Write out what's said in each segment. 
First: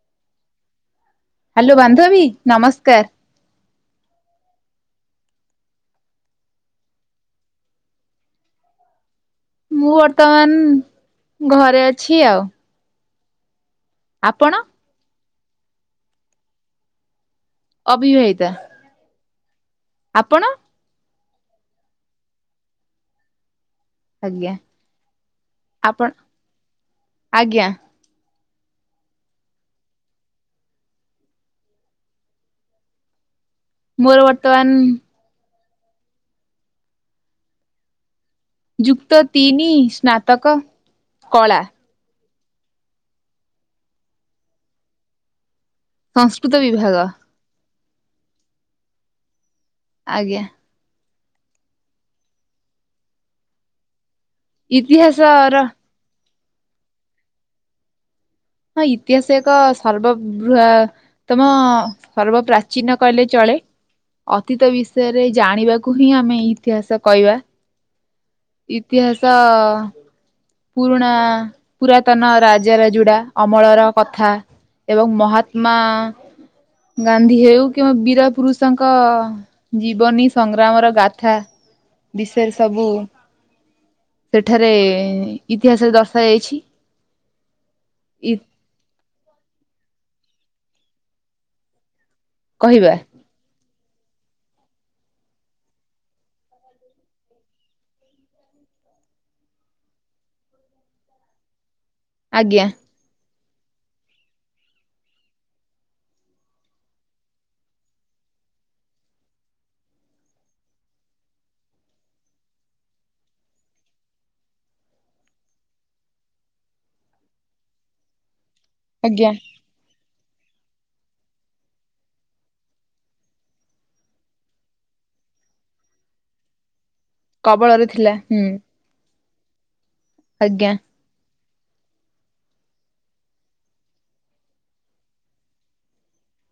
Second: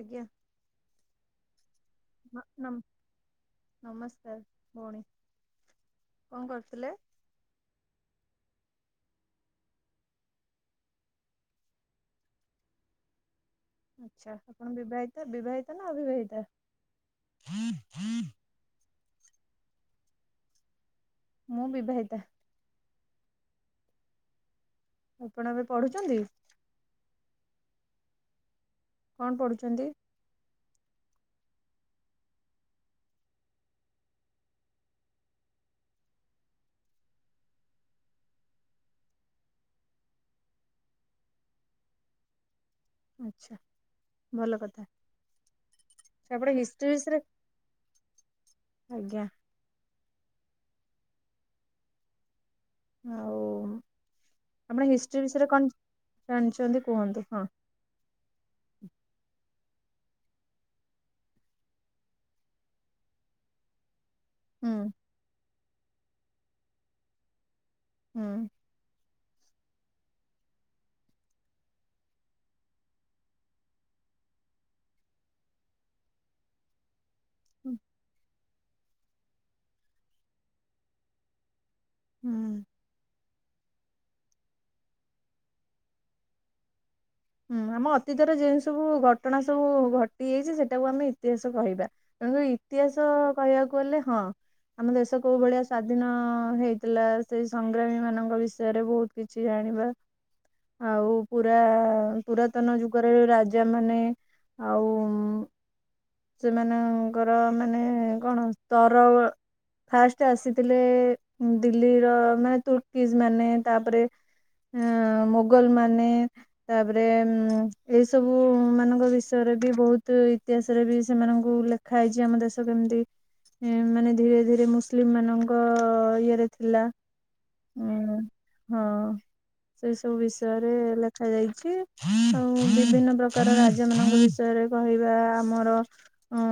ଆଜ୍ଞା ହ୍ୟାଲୋ ବାନ୍ଧବୀ ନ- ନମ ନମସ୍କାର। ନମସ୍କାର ଭଉଣୀ କଣ କରୁଥିଲେ? ମୁଁ ବର୍ତ୍ତମାନ ଘରେ ଅଛି ଆଉ। ଆଛା ଆପଣ ବିବାହିତ ବିବାହିତା ନା ଅବିବାହିତା? ଅବିବାହିତା। ଆପଣ? ମୁଁ ବିବାହିତା। ଆଜ୍ଞା। ଆପଣ ଏବେ ଆପଣ ପଢ଼ୁଛନ୍ତି? ଆଜ୍ଞା। କଣ ପଢ଼ୁଛନ୍ତି? ମୋର ବର୍ତମାନ ଯୁକ୍ତ ତିନି ସ୍ନାତକ କଳା। ଆଛା ଭଲ କଥା ସଂସ୍କୃତ ଆପଣ ହିଷ୍ଟ୍ରି ବିଭାଗ ବିଷୟରେ ଆଜ୍ଞା। ଆଜ୍ଞା। ଆଉ ଆପଣ ହିଷ୍ଟ୍ରି ବିଷୟରେ ଇତିହାସର କଣ ଜାଣିଛନ୍ତି କୁହନ୍ତୁ ହଁ? ହଁ ଇତିହାସ ଏକ ସର୍ବବୃହ ତମ ସର୍ବ ପ୍ରାଚୀନ କହିଲେ ଚଳେ। ଅତୀତ ହୁଁ ବିଷୟରେ ଜାଣିବାକୁ ହିଁ ଆମେ ଇତିହାସ କହିବା। ହଁ। ଇତିହାସ ପୁରୁଣା ପୁରାତନ ରାଜା ରାଯୁଡା ଅମଳର କଥା। ଏବଂ ମହାତ୍ମା ଗାନ୍ଧୀ ହେଉ କିବା ବୀରା ପୁରୁଷ ଷଙ୍କ ଜୀବନୀ ସଂଗ୍ରାମର ଗାଥା ହୁଁ ବିଷୟରେ ସବୁ ସେଠାରେ ଇତିହାସରେ ଦର୍ସା ଯାଇଛି। ହୁଁ ଆମ ଅତୀତରେ ଯେଉଁ ସବୁ ଘଟଣା ସବୁ ଘଟିଯାଇଛି ସେଟାକୁ ଆମେ ଇତିହାସ କହିବା। କାରଣ କହିବା ଇତିହାସ କହିବାକୁ ଗଲେ ହଁ। ଆମ ଦେଶ କୋଉ ଭଳିଆ ସ୍ଵାଧୀନ ହେଇଥିଲା ସେଇ ସଂଗ୍ରାମୀ ମାନଙ୍କ ବିଷୟରେ ବହୁତ କିଛି ଜାଣିବା ଆଉ ପୁରା ଆଜ୍ଞା ପୁରାତନ ଯୁଗରେ ରାଜା ମାନେ ଆଉ ସେମାନଙ୍କର ମାନେ କଣ ସ୍ତର ଫାଷ୍ଟ ଆସିଥିଲେ ଦିଲ୍ଲୀର ମାନେ ତୁର୍କିଜ ମାନେ ତାପରେ ଅଁ ମୋଗଲ ମାନେ ତାପରେ ମୁଁ ଏଇ ସବୁ ମାନେ ମାନଙ୍କ ଆଜ୍ଞା ବିଷୟରେ ବି ବହୁତ ଇତିହାସରେ ବି ସେମାନଙ୍କୁ ଲେଖା ହେଇଛି ଆମ ଦେଶ କେମିତି ଏଁ ମାନେ ଧୀରେ ଧୀରେ ମୁସଲିମମାନଙ୍କ ଇଏରେ ଥିଲା। କବଳରେ ଥିଲା ଉଁ ହୁଁ। ହଁ ସେଇ ସବୁ ବିଷୟରେ ଆଜ୍ଞା ଲେ ଦେଖାଯାଇଛି ଆଉ ବିଭିନ୍ନ ପ୍ରକାର ରାଜ୍ୟମାନଙ୍କ ବିଷୟରେ କହିବା ଆମର ଉଁ।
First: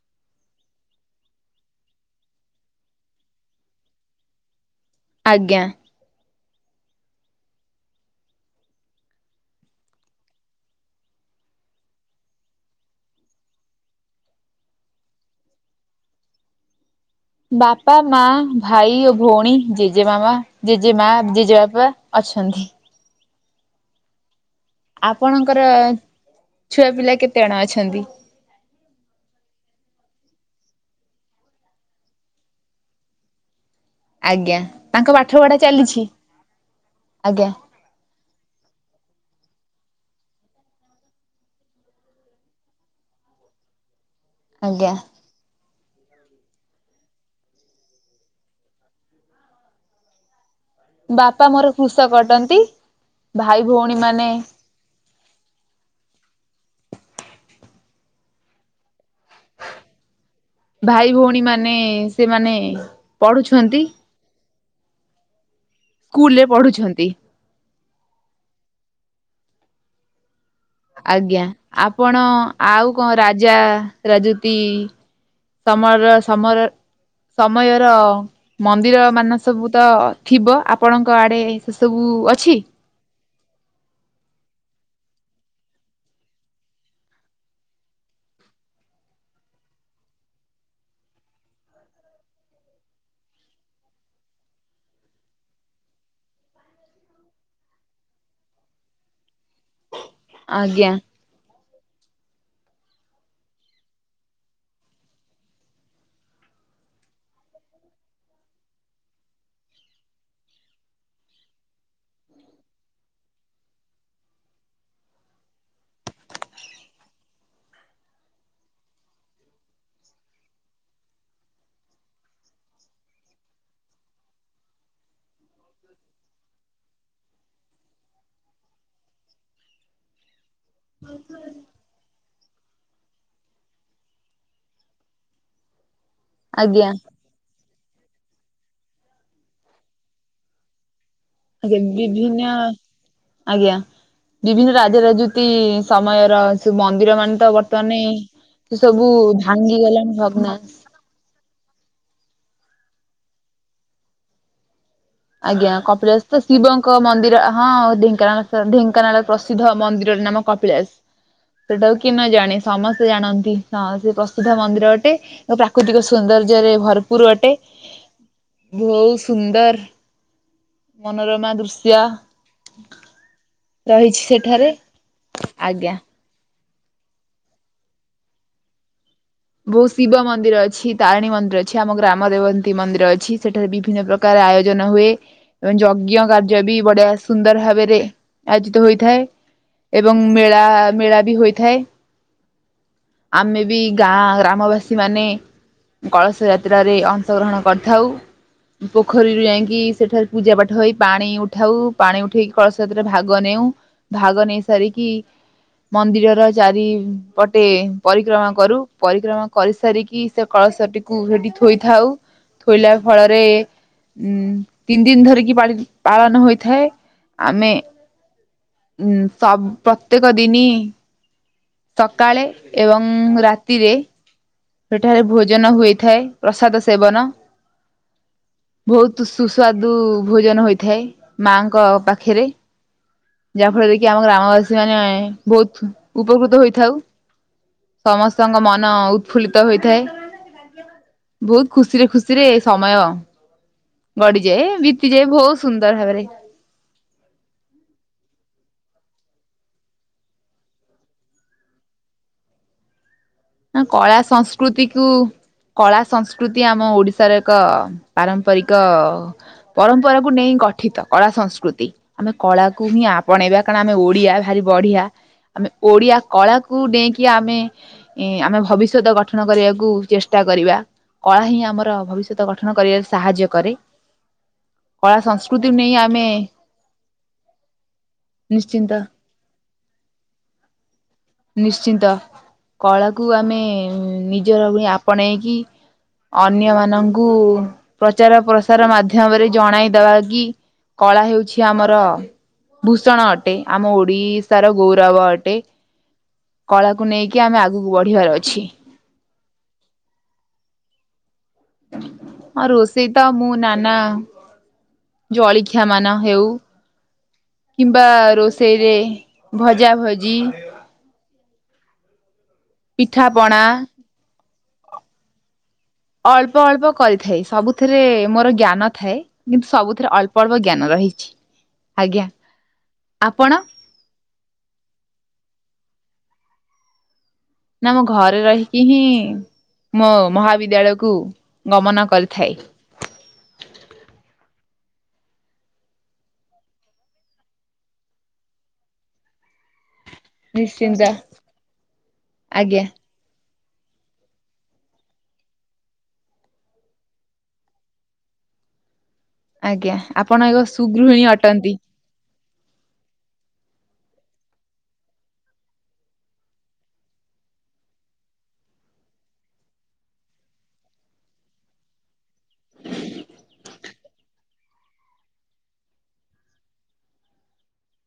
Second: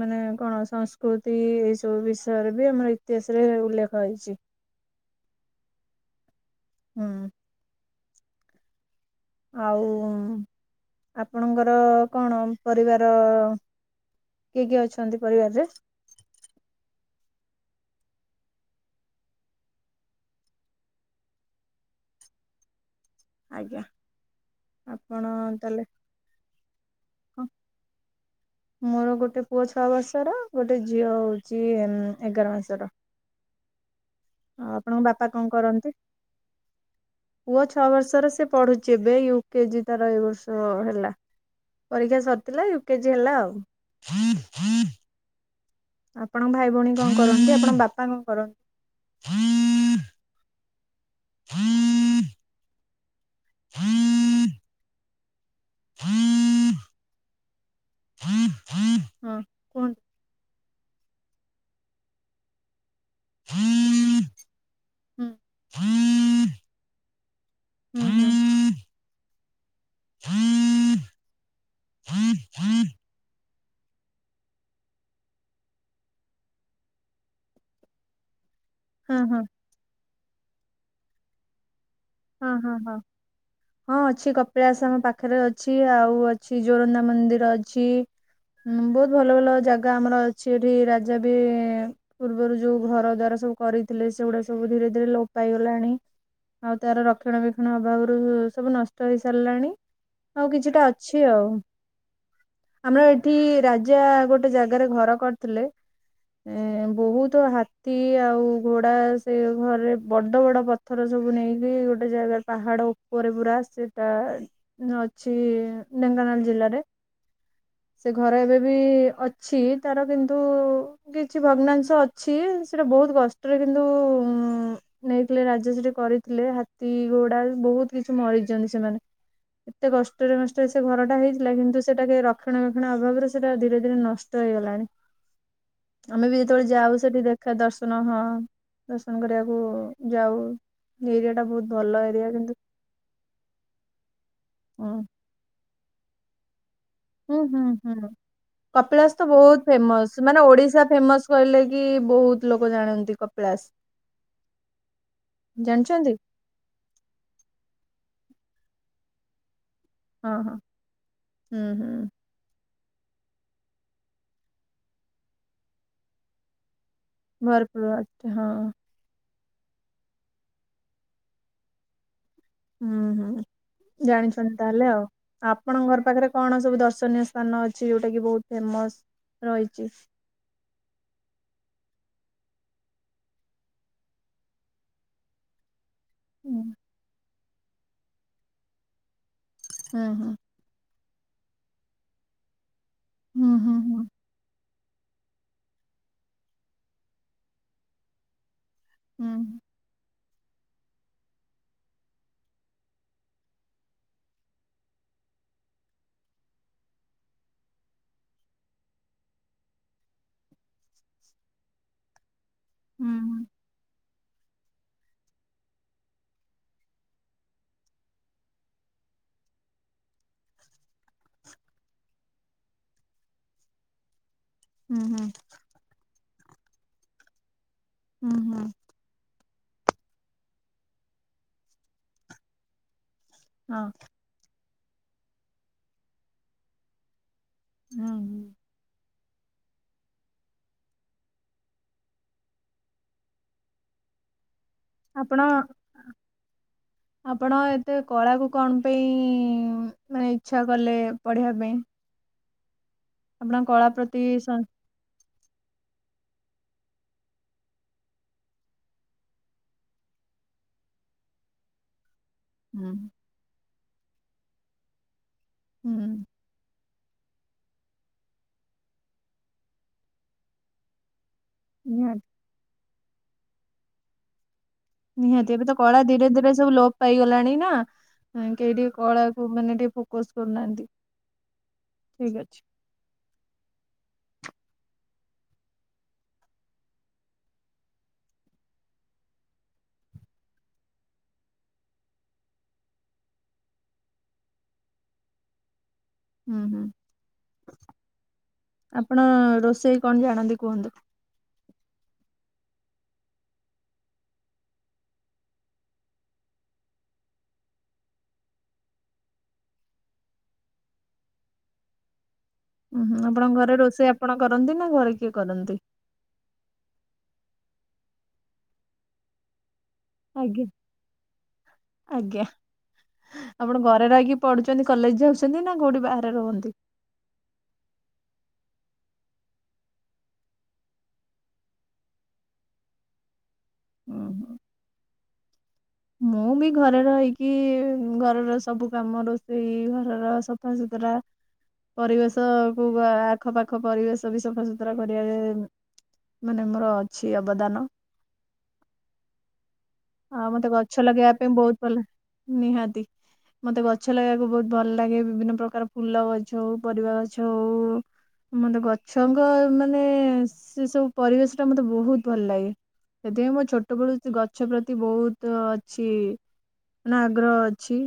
ମାନେ କଣ ସଂସ୍କୃତି ଏଇ ସବୁ ବିଷୟରେ ବି ଆମର ଇତିହାସରେ ଉଲ୍ଲେଖ ହେଇଛି। ଆଜ୍ଞା। ହୁଁ। ଆଉ ଆପଣଙ୍କର କଣ ପରିବାର କିଏ କିଏ ଅଛନ୍ତି ପରିବାରରେ? ବାପା ମା ଭାଇ ଓ ଭଉଣୀ ଜେଜେମାମା ଜେଜେମା ଜେଜେବାପା ଅଛନ୍ତି। ଆଜ୍ଞା। ଆପଣ ଆପଣଙ୍କର ତାହେଲେ ଛୁଆ ପିଲା କେତେଜଣ ଅଛନ୍ତି? ମୋର ଗୋଟେ ପୁଅ ଛଅ ବର୍ଷର ଗୋଟେ ଝିଅ ହଉଛି ଏଗାର ମାସର। ଆଜ୍ଞା ଆଉ ଆପଣଙ୍କ ତାଙ୍କ ବାପା ପାଠ କଣ ପଢା କରନ୍ତି ଚାଲିଛି ଆଜ୍ଞା ପୁଅ ଛଅ ବର୍ଷର ସେ ପଢ଼ୁଛି ଏବେ ୟୁ କେଜି ତାର ଏ ବର୍ଷ ହେଲା। ପରୀକ୍ଷା ସରିଥିଲା ୟୁକେଜି ହେଲା ଆଉ। ଆଜ୍ଞା। ଆପଣଙ୍କ ଭାଇ ଭଉଣୀ କଣ କରନ୍ତି ଆପଣଙ୍କ ବାପା କଣ କରନ୍ତି? ବାପା ମୋର କୃଷକ କୁହନ୍ତୁ। ଅଟନ୍ତି ଭାଇ ଭଉଣୀମାନେ ହୁଁ [inaudible] ହଁ କୁହନ୍ତୁ। ଭାଇ ଭଉଣୀମାନେ ସେମାନେ ପଢୁଛନ୍ତି। ହୁଁ। ସ୍କୁଲରେ ପଢୁଛନ୍ତି। [inaudible] [inaudible] ଆଜ୍ଞା ଆପଣ ଆଉ କଣ ରାଜା ରାଜୁତି ତମର ସମର ସମୟର ମନ୍ଦିରମାନ ସବୁ ତ ଥିବ ଆପଣଙ୍କ ଆଡେ ସେ ସବୁ ହଁ ଅଛି ହଁ ହଁ। ହଁ ଅଛି କପିଳାସ ଆମ ପାଖରେ ଅଛି ଆଉ ଅଛି ଜୋରନ୍ଦା ମନ୍ଦିର ଅଛି। ହଁ ବହୁତ ଭଲ ଭଲ ଜାଗା ଆମର ଅଛି ଏଠି ରାଜା ବି ପୂର୍ବରୁ ଯୋଉ ଘର ଦ୍ୱାର ସବୁ କରିଥିଲେ ସେଗୁଡା ସବୁ ଧୀରେ ଧୀରେ ଲୋପ ପାଇଗଲାଣି। ଆଉ ତାର ରକ୍ଷଣା ବେକ୍ଷଣ ଅଭାବରୁ ସବୁ ନଷ୍ଟ ହେଇ ସାରିଲାଣି ଆଉ କିଛିଟା ଆଜ୍ଞା ଅଛି। ଛି ଆଉ ଆମର ଏଠି ରାଜା ଗୋଟେ ଜାଗାରେ ଘର କରିଥିଲେ। ଏ ବହୁତ ହାତୀ ଆଉ ଘୋଡା ସେ ଘରେ ବଡ ବଡ ପଥର ସବୁ ନେଇ ଗୋଟେ ଜାଗା ପାହାଡ ଉପରେ ପୁରା ସେଟା ଅଛି ଢେଙ୍କାନାଳ ଜିଲ୍ଲାରେ। ସେ ଘରେ ଏବେ ବି ଅଛି ତାର କିନ୍ତୁ କିଛି ଭଗ୍ନାଂଶ ଅଛି ସେଟା ବହୁତ କଷ୍ଟରେ କିନ୍ତୁ ଉ ନେଇଥିଲେ ରାଜା ସେଠି କରିଥିଲେ ହାତୀ ଘୋଡା ବହୁତ କିଛି ମରିଛନ୍ତି ସେମାନେ ଏତେ କଷ୍ଟରେ କଷ୍ଟରେ ସେ ଘରଟା ହେଇଥିଲା କିନ୍ତୁ ସେଟା କେ ରକ୍ଷଣା ବକ୍ଷଣା ଅଭାବରେ ସେଟା ଧୀରେ ଧୀରେ ନଷ୍ଟ ହେଇଗଲାଣି। ଆମେ ବି ଯେତେବେଳେ ଆଜ୍ଞା ଯାଉ ସେଠି ଦେଖା ଦର୍ଶନ ହଁ ଦର୍ଶନ କରିବାକୁ ଯାଉ। ନେଇଯା ବି ବିଭିନ୍ନ ଆଜ୍ଞା ବିଭିନ୍ନ ହୁଁ ରାଜ ରାଜୁ ତି ସମୟର ସେ ହୁଁ ମନ୍ଦିରମାନେତ ହୁଁ। ହୁଁ ବର୍ତ୍ତମାନ ସେ ସବୁ କପିଳାସ ତ ଭାଙ୍ଗି ଗଲାଣି ଭଗନା କହିଲେକି ବହୁତ୍ ଲୋକ ଜାଣନ୍ତି କପିଳାସ। ଆଜ୍ଞା ଜାଣିଛନ୍ତି? କପିଳାସତ ଶିବଙ୍କ ମନ୍ଦିର ହଁ ଢେଙ୍କାନାଳ ଢେଙ୍କାନାଳ ପ୍ରସିଦ୍ଧ ମନ୍ଦି ଯରି ହଁ ନାମ ହଁ ହୁଁ କପିଳାସ ସେଟାକୁ ହୁଁ କିଏ ନଜାଣେ। ସମସ୍ତେ ଜାଣନ୍ତି ହଁ ସେ ପ୍ରସିଦ୍ଧ ମନ୍ଦିର ଅଟେ ପ୍ରାକୃତିକ ସୌନ୍ଦର୍ଯ୍ୟରେ ଭର ପୁରୁ ଅଟେ ଭରପୁର ଅଛି ହଁ ଭୋଉ ସୁନ୍ଦର ମନୋରମା ଦୃଶ୍ୟ ହୁଁ ହୁଁ ରହିଛି ଜାଣିଛନ୍ତି ସେଠାରେ ତାହେଲେ ଆଉ ଆପଣଙ୍କ ଆଜ୍ଞା। ଘର ପାଖରେ କଣ ସବୁ ଦର୍ଶନୀୟ ସ୍ଥାନ ଅଛି ଯୋଉଟାକି ବହୁତ୍ ଫେମସ୍? ରହିଛି ବହୁତ୍ ଶିବ ମନ୍ଦିର ଅଛି। ତାରିଣୀ ମନ୍ଦିର ଅଛି ଆମ ଗ୍ରାମ ଦେବନ୍ତୀ ମନ୍ଦିର ଅଛି ସେଠାରେ ବିଭିନ୍ନ ପ୍ରକାର ଆୟୋଜନ ହୁଏ। ଏବଂ ଯଜ୍ଞ ହୁଁ କାର୍ଯ୍ୟବି ବଢ଼ିଆ ସୁନ୍ଦର ଭାବରେ ଆୟୋଜିତ ହୋଇଥାଏ। ହୁଁ ଏବଂ ହୁଁ ମେଳା ମେଳାବି ହୋଇଥାଏ।। ହୁଁ ଆମେବି ହୁଁ ଗାଁ ଗ୍ରାମବାସୀ ମାନେ କଳସ ଯାତ୍ରାରେ ଅଂଶ ଗ୍ରହଣ କରିଥାଉ ହୁଁ ପୋଖରୀରୁ ଯାଇଙ୍କି ସେଠାରେ ପୂଜା ପାଠ ହେଇ ପାଣି ଉଠାଉ ପାଣି ଉଠେଇକି କଳସ ଯାତ୍ରାରେ ଭାଗ ନେଉ। ଭାଗ ନେଇ ସାରିକି ମନ୍ଦିରର ଚାରି ପଟେ ପରିକ୍ରମା କରୁ ପରିକ୍ରମା କରିସାରିକି ସେ କଳସଟିକୁ ହେଠି ଥୋଇଥାଉ। ଥୋଇଲା ହୁଁ ହୁଁ ଫଳରେ ହୁଁ। ଉଁ ତିନି ଦିନ ଧରିକି ପାଳି ପାଳନ ହୋଇଥାଏ ଆମେ ଉଁ ସବ ପ୍ରତ୍ୟେକ ଦିନି ସକାଳେ ଏବଂ ରାତିରେ ହୁଁ ହୁଁ ସେଠାରେ ହୁଁ ଭୋଜନ ହୋଇଥାଏ ପ୍ରସାଦ ସେବନ ହୁଁ ହୁଁ। ଭୋଉତ୍ ସୁସ୍ୱାଦୁ ଭୋଜନ ହୋଇଥାଏ ମାଙ୍କ ପାଖରେ। ଯାହା ହଁ ଫଳରେକି ଆମ ଗ୍ରାମବାସୀ ମାନେ ବହୁତ୍ ଉପକୃତ ହୋଇଥାଉ ହୁଁ ସମ ହୁଁ ସ୍ତଙ୍କ ମନ ଉତ୍ଫୁଲ୍ଲିତ ହୋଇଥାଏ। ବହୁତ୍ ଖୁସିରେ ଖୁସିରେ ସମୟ ଗଡ଼ିଯାଏ ଏବି ବିତି ଯାଏ ଆପଣ ବହୁତ୍ ସୁନ୍ଦର ଭାବରେ। ଆପଣ ଏତେ କଳାକୁ କଣ ପାଇଁ ମାନେ ଇଚ୍ଛା କଲେ ପଢ଼ିବା ପାଇଁ? ଆପଣ ନା କଳା ପ୍ରତି ସଂ ସଂସ୍କୃତି ତୁ କଳା ସଂସ୍କୃତି ଆମ ଓଡ଼ିଶାର ଏକ ପାରମ୍ପରିକ ପରମ୍ପରାକୁୁ ନେଇ ଗଠିତ କଳା ସଂସ୍କୃତି। ଆମେ ହୁଁ କଳାକୁହିଁ ଆପଣେଇବା କାରଣ ଆମେ ଓଡ଼ିଆ ଭାରି ବଢ଼ିଆ ଆମେ ହୁଁ ଓଡ଼ିଆ କଳା କୁ ଡେଇଁକି ଆମେ ଏଁ ଆମେ ଭବିଷ୍ୟତ ଗଠନ କରିବାକୁ ଚେଷ୍ଟା କରିବା କଳାହିଁ ଆମର ନିହାତି। ଭବିଷ୍ୟତ ଗ ଗଠନ କରିବାରେ ସାହାଯ୍ୟ କରେ। କଳା ନିହାତି ଏବେତ ସଂସ୍କୃତିକୁ ନେଇ କଳା ଆମେ ଧୀରେ ଧୀରେ ସବୁ ଲୋପ୍ ପାଇଗଲାଣି ନା। କେହି ଟିକେ ନିଶ୍ଚିନ୍ତ କଳାକୁ ମାନେ ଟିକେ ଫୋକସ୍ କରୁନାହାନ୍ତି। ନିଶ୍ଚିନ୍ତ ଠିକ ଅଛି। କଳାକୁ ଆମେ ନିଜର ବୋଲି ଆପଣେଇକି ଅନ୍ୟ ମାନଙ୍କୁ ପ୍ରଚାର ପ୍ରସାର ମାଧ୍ୟମରେ ଜଣାଇଦବା କି କଳା ହେଉଛି ଆମର ଭୂଷଣ ଅଟେ ଆମ ଓଡ଼ିଶାର ଗୌରବ ଅଟେ। ହୁଁ ହୁଁ କଳାକୁ ନେଇକି ଆମେ ଆଗକୁ ବଢ଼ିବାର ଅଛି। ଆପଣ ରୋଷେଇ କଣ ଜାଣନ୍ତି କୁହନ୍ତୁ? ଆଁ ରୋଷେଇ ତ ମୁଁ ନାନା ଜଳିଖିଆ ମାନ ହେଉ। କିମ୍ବା ରୋଷେଇରେ ଭଜା ଭଜି ଉଁ ହୁଁ ପିଠା ଆପଣଙ୍କ ପଣା ଘରେ ରୋଷେଇ ଆପଣ କରନ୍ତି ନା ଘରେ କିଏ କରନ୍ତି? ଅଳ୍ପ ଅଳ୍ପ କରିଥାଏ ସବୁଥିରେ ମୋର ଜ୍ଞାନ ଥାଏ। କିନ୍ତୁ ସବୁଥିରେ ଅଳ୍ପ ଅଳ୍ପ ଆଜ୍ଞା ଜ୍ଞାନ ରହିଛି। ଆଜ୍ଞା ଆପଣ ଘରେ ରହିକି ପଢ଼ୁଛନ୍ତି କଲେଜ୍‌ ଯାଉଛନ୍ତି ନା କୋଉଠି ବାହାରେ ରୁହନ୍ତି? ନା ମୁଁ ଘରେ ରହିକି ହିଁ ମୋ ମହାବିଦ୍ୟାଳୟକୁ ଗମନ କରିଥାଏ। ହୁଁ ହୁଁ। ମୁଁ ବି ଘରେ ରହିକି ଘରର ସବୁ କାମ ରୋଷେଇ ଘରର ନିଶ୍ଚିନ୍ତ ସଫାସତୁରା ପରିବେଶ ଆଜ୍ଞା କୁ ଗା ଆଖପାଖ ପରିବେଶ ବି ସଫାସୁତୁରା କରିବାରେ ମାନେ ମୋର ଅଛି ଅବଦାନ। ଆଜ୍ଞା ଆଉ ଆପଣ ଏକ ମତେ ସୁ ଗଛ ଲଗେଇ ପାଇଁ ବହୁତ ଭଲ। ମତେ ଗଛ ଲଗେଇବାକୁ ବହୁତ ଭଲ ଲାଗେ ବିଭିନ୍ନ ପ୍ରକାର ଫୁଲ ଗଛ ହୋଉ ପରିବା ଗଛ ହୋଉ। ମୋତେ ଗଛଙ୍କ ମାନେ ସେ ସବୁ ପରିବେଶ ଟା ମତେ ବହୁତ ଭଲ ଲାଗେ। ସେଥିପାଇଁ ମୋ ଛୋଟବେଳୁ ଗଛ ପ୍ରତି ବହୁତ ସିଏ ମାନେ ଆଗ୍ରହ ଅଛି।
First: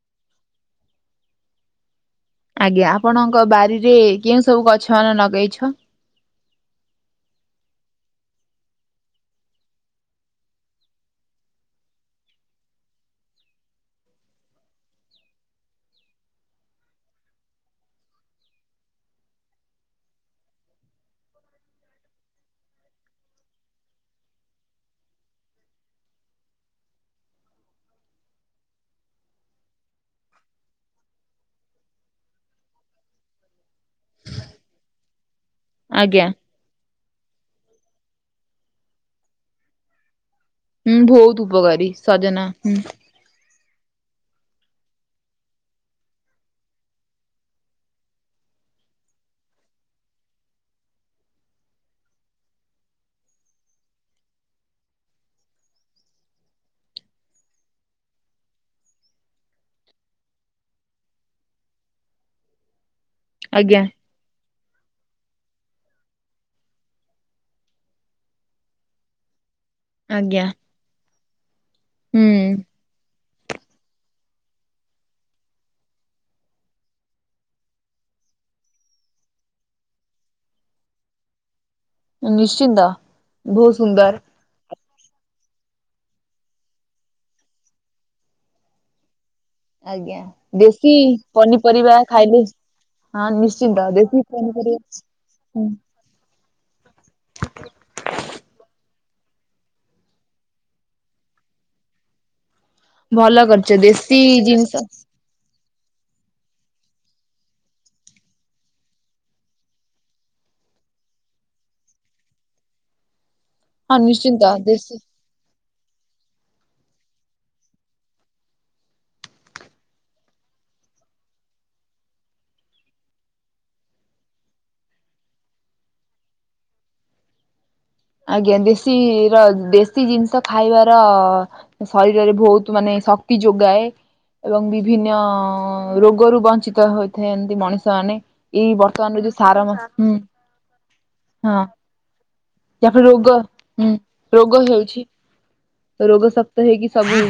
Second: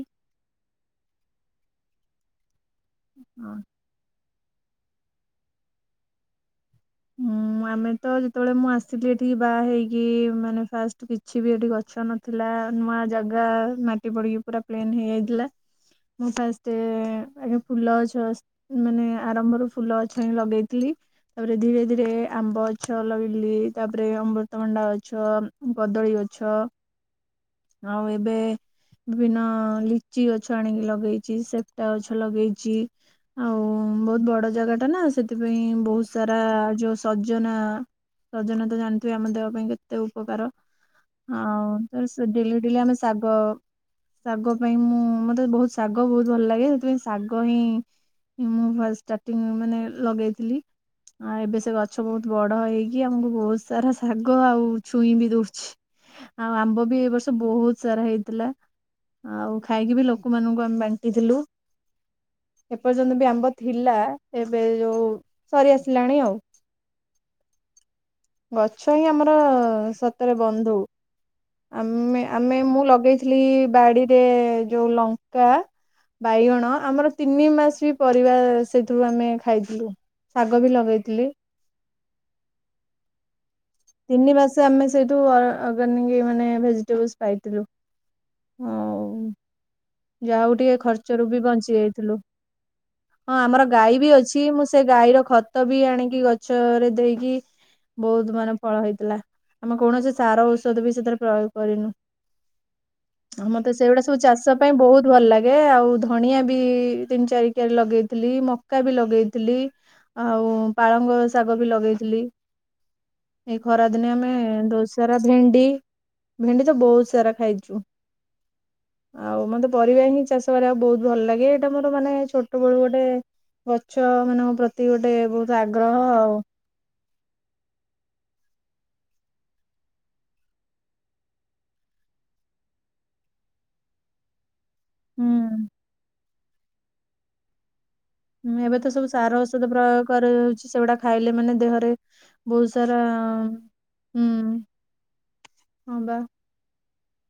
ଆଜ୍ଞା ଆପଣଙ୍କ ବାରିରେ କେଉଁ ସବୁ ଗଛ ମାନ ଲଗେଇଛ? ହୁଁ। ଆମେ ତ ଯେତେବେଳେ ମୁଁ ଆସଥିଲି ଏଠିକି ବାହା ହେଇକି ମାନେ ଫାଷ୍ଟ କିଛି ବି ଏଠି ଗଛ ନ ଥିଲା ନୂଆ ଜାଗା ମାଟି ପଡିକି ପୁରା ପ୍ଲେନ ହେଇଯାଇଥିଲା। ମୁଁ ଫାଷ୍ଟ ଆଗ ଫୁଲ ଗଛ ମାନେ ଆରମ୍ଭରୁ ଫୁଲ ଗଛ ହିଁ ଲଗେଇଥିଲି। ତାପରେ ଧୀରେ ଧୀରେ ଆମ୍ବ ଗଛ ଲଗେଇଲି ତାପରେ ଅମୃତଭଣ୍ଡା ଗଛ କଦଳୀ ଗଛ। ଆଉ ଏବେ ବିଭିନ୍ନ ଲିଚି ଗଛ ଆଣିକି ଲଗେଇଛି ସେପ୍ଟା ଗଛ ଲଗେଇଛି। ଆଉ ବହୁତ ବଡ ଜାଗା ଟା ନା ସେଠି ସେଥିପାଇଁ ବହୁତ ଆଜ୍ଞା ସାରା ଯୋଉ ସଜନା ସଜନା ତ ଜାଣିଥିବେ ଆମ ଦେହ ପାଇଁ ଏତେ ଉପକାର ହୁଁ ବହୁତ ଆଉ ଉପକାରୀ ତ ସେ ସଜନା ଡେଲି ହୁଁ ଡେଲି ଆମେ ସା ଶ ଶାଗ ପାଇଁ ମୁଁ ମତେ ବହୁତ ଶାଗ ବହୁତ ଭଲ ଲାଗେ ସେଥିପାଇଁ ଶାଗ ହିଁ ମୁଁ ଫାଷ୍ଟ ଷ୍ଟାର୍ଟିଂ ମାନେ ଲଗେଇଥିଲି। ଆଉ ଏବେ ସେ ଗଛ ବହୁତ ବଡ ହେଇକି ଆମକୁ ବହୁତ ସାରା ଶାଗ ଆଉ ଛୁଇଁ ବି ଦଉଛି। ଆଉ ଆମ୍ବ ବି ଏ ବର୍ଷ ବହୁତ ସାରା ହେଇଥିଲା। ଆଉ ଖାଇକି ବି ଲୋକମାନଙ୍କୁ ଆମେ ବାଣ୍ଟିଥିଲୁ ଏପର୍ଯ୍ୟନ୍ତ ବି ଆମେ ଆଜ୍ଞା ଥିଲା ଏବେ ଯୋଉ ସରି ହେଲାଣି ଆଉ ଗଛ ହିଁ ଆମର ସତରେ ଆଜ୍ଞା ବନ୍ଧୁ ଆମେ ହୁଁ ଆମେ ମୁଁ ଲଗେଇ ଖାଲି ବାଡିରେ ଯୋଉ ଲଙ୍କା। ବାଇଗଣ ଆମର ତିନି ମାସ ବି ପରିବା ସେଥିରୁ ଆମେ ଖାଇଥିଲୁ। ଶାଗ ବି ଲଗେଇଥିଲି। ନିଶ୍ଚିତ। ବହୁତ ସୁନ୍ଦର ତିନି ମାସେ ଆମେ ସେଇଠୁ ଅଗାନିକି ମାନେ ଭେଜିଟେବଲସ ଖାଇଥିଲୁ। ହଉ ଆଜ୍ଞା ଯାହା ହଉ ଟିକେ ଦେଶୀ ଖର୍ଚ୍ଚରୁ ବି ବଞ୍ଚି ପନିପରିବା ଯାଇଥିଲୁ। ଖାଇଲେ ହଁ, ଆମର ନିଶ୍ଚିନ୍ତ ଗାଈ ବି ଦେଶୀ ଅଛି। ମୁଁ ସେ ପନିପରିବା ଗାଈର ଖତ ହୁଁ ବି ଆଣିକି ଗଛରେ ଦେଇକି ବହୁତ ମାନେ ଫଳ ହେଇଥିଲା ଆମେ କୌଣସି ସାର ଔଷଧ ବି ସେଥିରେ ପ୍ରୟୋଗ କରିନୁ। ଭଲ ଆଉ କରିଛ ମତେ ସେଇଗୁଡା ଦେଶୀ ସବୁ ଚାଷ ଜିନିଷ ପାଇଁ ବହୁତ ଭଲ ଲାଗେ। ଆଉ ଧଣିଆ ବି ତିନି ଚାରିିକିଆର ଲଗେଇଥିଲି, ମକା ବି ଲଗେଇଥିଲି। ଆଉ ପାଳଙ୍ଗ ଶାଗ ବି ଲଗେଇଥିଲି। ଏଇ ଖରା ହଁ ଦିନେ ଆମେ ନିଶ୍ଚିନ୍ତ ଦେଶୀ ଦୋସାରା ଭେଣ୍ଡି ଭେଣ୍ଡି ତ ବହୁତ ସାରା ଖାଇଛୁ। ଆଉ ମତେ ପରିବା ହିଁ ଚାଷ କରିବା ଆଉ ବହୁତ ଭଲ ଲାଗେ। ଏଇଟା ମୋର ମାନେ ଛୋଟ ବେଳୁ ଗୋଟେ ଗଛ ମାନଙ୍କ ପ୍ରତି ଗୋଟେ ବହୁତ ଆଗ୍ରହ ଆଉ। ଆଜ୍ଞା ଦେଶୀ ର ଦେଶୀ ଜିନିଷ ଖାଇବାର ଶରୀରରେ ବହୁତ ମାନେ ଶକ୍ତି ଯୋଗାଏ। ଏବଂ ବିଭିନ୍ନ ହୁଁ ରୋଗରୁ ବଞ୍ଚିତ ହୋଇଥାନ୍ତି ମଣିଷମାନେ। ହଁ, ଏବେ ତ ସବୁ ସାର ଔଷଧ ପ୍ରୟୋଗ କରାଯାଉଛି। ସେଗୁଡା ଖାଇଲେ ମାନେ ଦେହରେ ବହୁତ ଯାହା ସାରା ଫଳରେ ରୋଗ ହୁଁ ରୋଗ ହେଉଛି। ହଁ ବା ରୋଗ ଶ କ୍ତ ହେଇକି ସବୁ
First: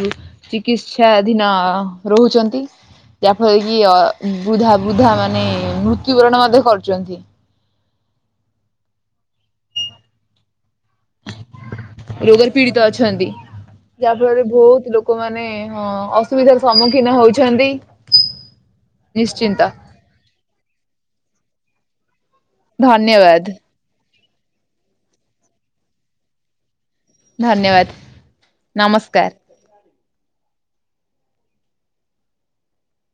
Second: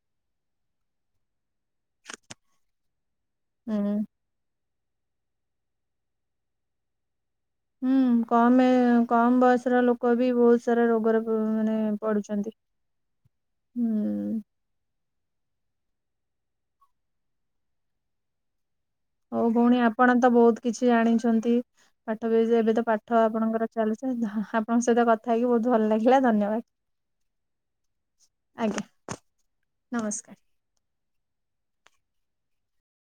ଚିକିତ୍ସାଧୀନ ରହୁଛନ୍ତି। ଯାହାଫଳରେ ହୁଁ କି ବୃଦ୍ଧା-ବୃଦ୍ଧା ମାନେ ମୃତ୍ୟୁବରଣ ମଧ୍ୟ କରୁଚନ୍ତି। ହୁଁ, କମ୍ ଏ କମ୍ ବୟସ ର ଲୋକ ବି ବହୁତ ସାରା ରୋ ରୋଗରେ ପୀଡିତ ଅଛନ୍ତି। ଯାହା ହୁଁ ଫଳରେ ବହୁତ ଲୋ କମାନେ ହଁ ଅସୁବିଧାର ସମ୍ମୁଖୀନ ହଉଛନ୍ତି। ହଉ ନିଶ୍ଚିନ୍ତ ଭଉଣୀ ଆପଣ ତ ବହୁତ୍ କିଛି ଜାଣିଛନ୍ତି, ପାଠ ବି ଏବେ ତ ପାଠ ଧନ୍ୟବାଦ ଆପଣଙ୍କର ଚାଲି [unintelligible] ଆପଣଙ୍କ ସହିତ କଥା ହେଇକି ବହୁତ ଭଲ ଲାଗିଲା ଧନ୍ୟବାଦ। ଧନ୍ୟବାଦ ନମସ୍କାର୍। ନମସ୍କାର୍।